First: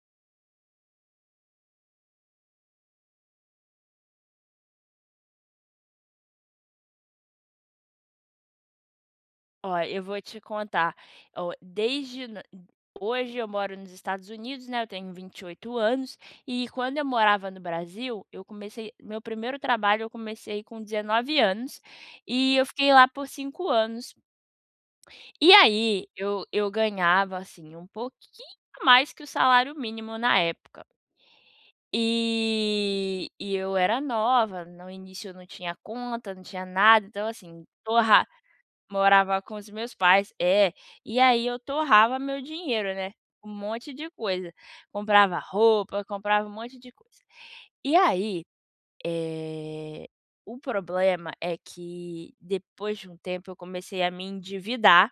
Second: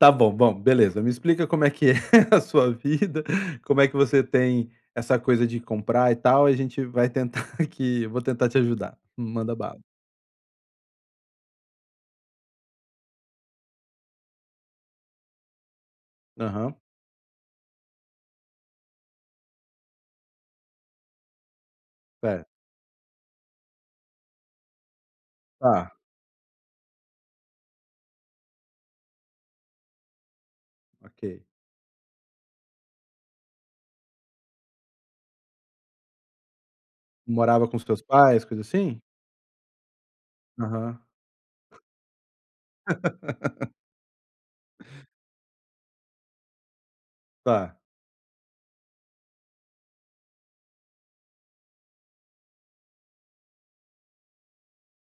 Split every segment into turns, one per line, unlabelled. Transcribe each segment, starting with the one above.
Tá bom. Bom, beleza, me explica como é que é a sua vida, como é que você tem essa coisa de comprar e tal, e a gente vai tentar aqui, eu vou tentar te ajudar. Manda
Ó,
bala.
eu vou te contar, ó, desde n hoje eu moro nos Estados Unidos, né, eu tenho 28 anos, e
Aham.
quando eu morava no Brasil, eu comecei meu primeiro trabalho eu comecei com 19 anos,
Certo.
e eu fiquei lá por 5 anos. E
Tá.
aí eu eu ganhava, assim, um pouquinho mais que o salário mínimo na época.
Ok.
E e eu era nova, no início eu não tinha conta, não tinha nada, então assim,
Morava com os teus
torra
pais, coisa assim?
morava com os meus pais é,
Aham.
e aí eu torrava meu dinheiro, né, um monte de coisa. Comprava roupa, comprava um monte de coisa.
Tá.
E aí, eh, o problema é que depois de um tempo eu comecei a me endividar,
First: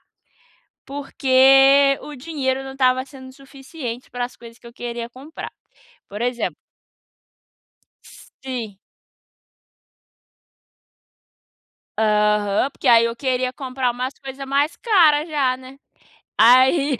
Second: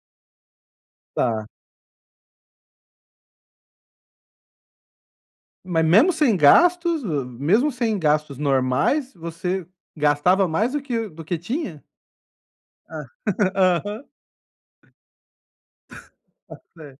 Tá.
porque o dinheiro não estava sendo suficiente para as coisas que eu queria comprar.
Mas mesmo
Por
sem
exemplo
gastos hã, mesmo sem gastos
Sim.
normais, você gastava mais do que do que tinha?
Aham, porque
Hã,
aí eu queria comprar
aham.
umas coisa mais cara já, né, aí,
[unintelligible]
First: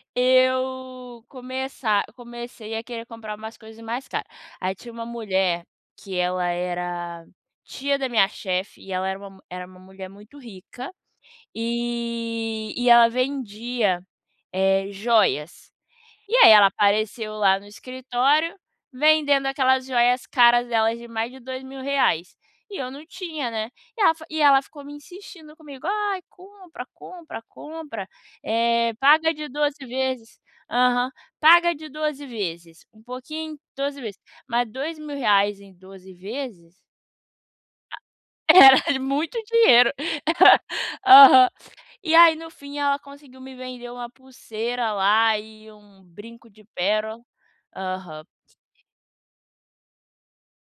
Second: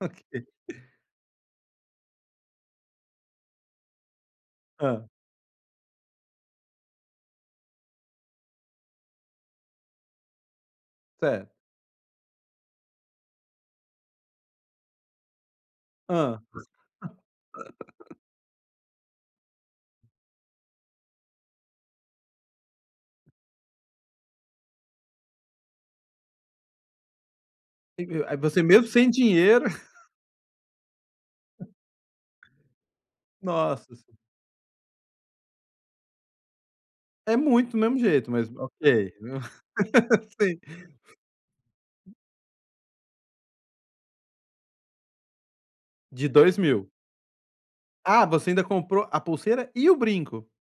Ok.
eu começa comecei a querer comprar umas coisas mais cara. Aí tinha uma
Hã.
mulher, que ela era tia da minha chefe, e ela era uma mu era uma mulher muito rica,
Certo.
e e ela vendia, eh, joias. E
Hã.
aí ela apareceu lá no escritório vendendo aquelas joias caras delas de mais de 2000 reais e eu não tinha, né. E ela fi e ela ficou me insistindo comigo, "Ai, compra, compra,
Que
compra,
que o ai você mesmo
eh,
sem
paga de
dinheiro
12 vezes" aham. "Paga de 12 vezes, um pouquinho
Nossa
12
se
vezes", mas 2000 reais em 12 vezes
É muito do mesmo jeito,
Era
mas ok.
muito dinheiro.
Sim.
Aham. E aí no fim ela conseguiu me vender uma pulseira lá e um
De
brinco
dois
de
mil?
péro Aham.
Ah, você ainda comprou a pulseira e o brinco?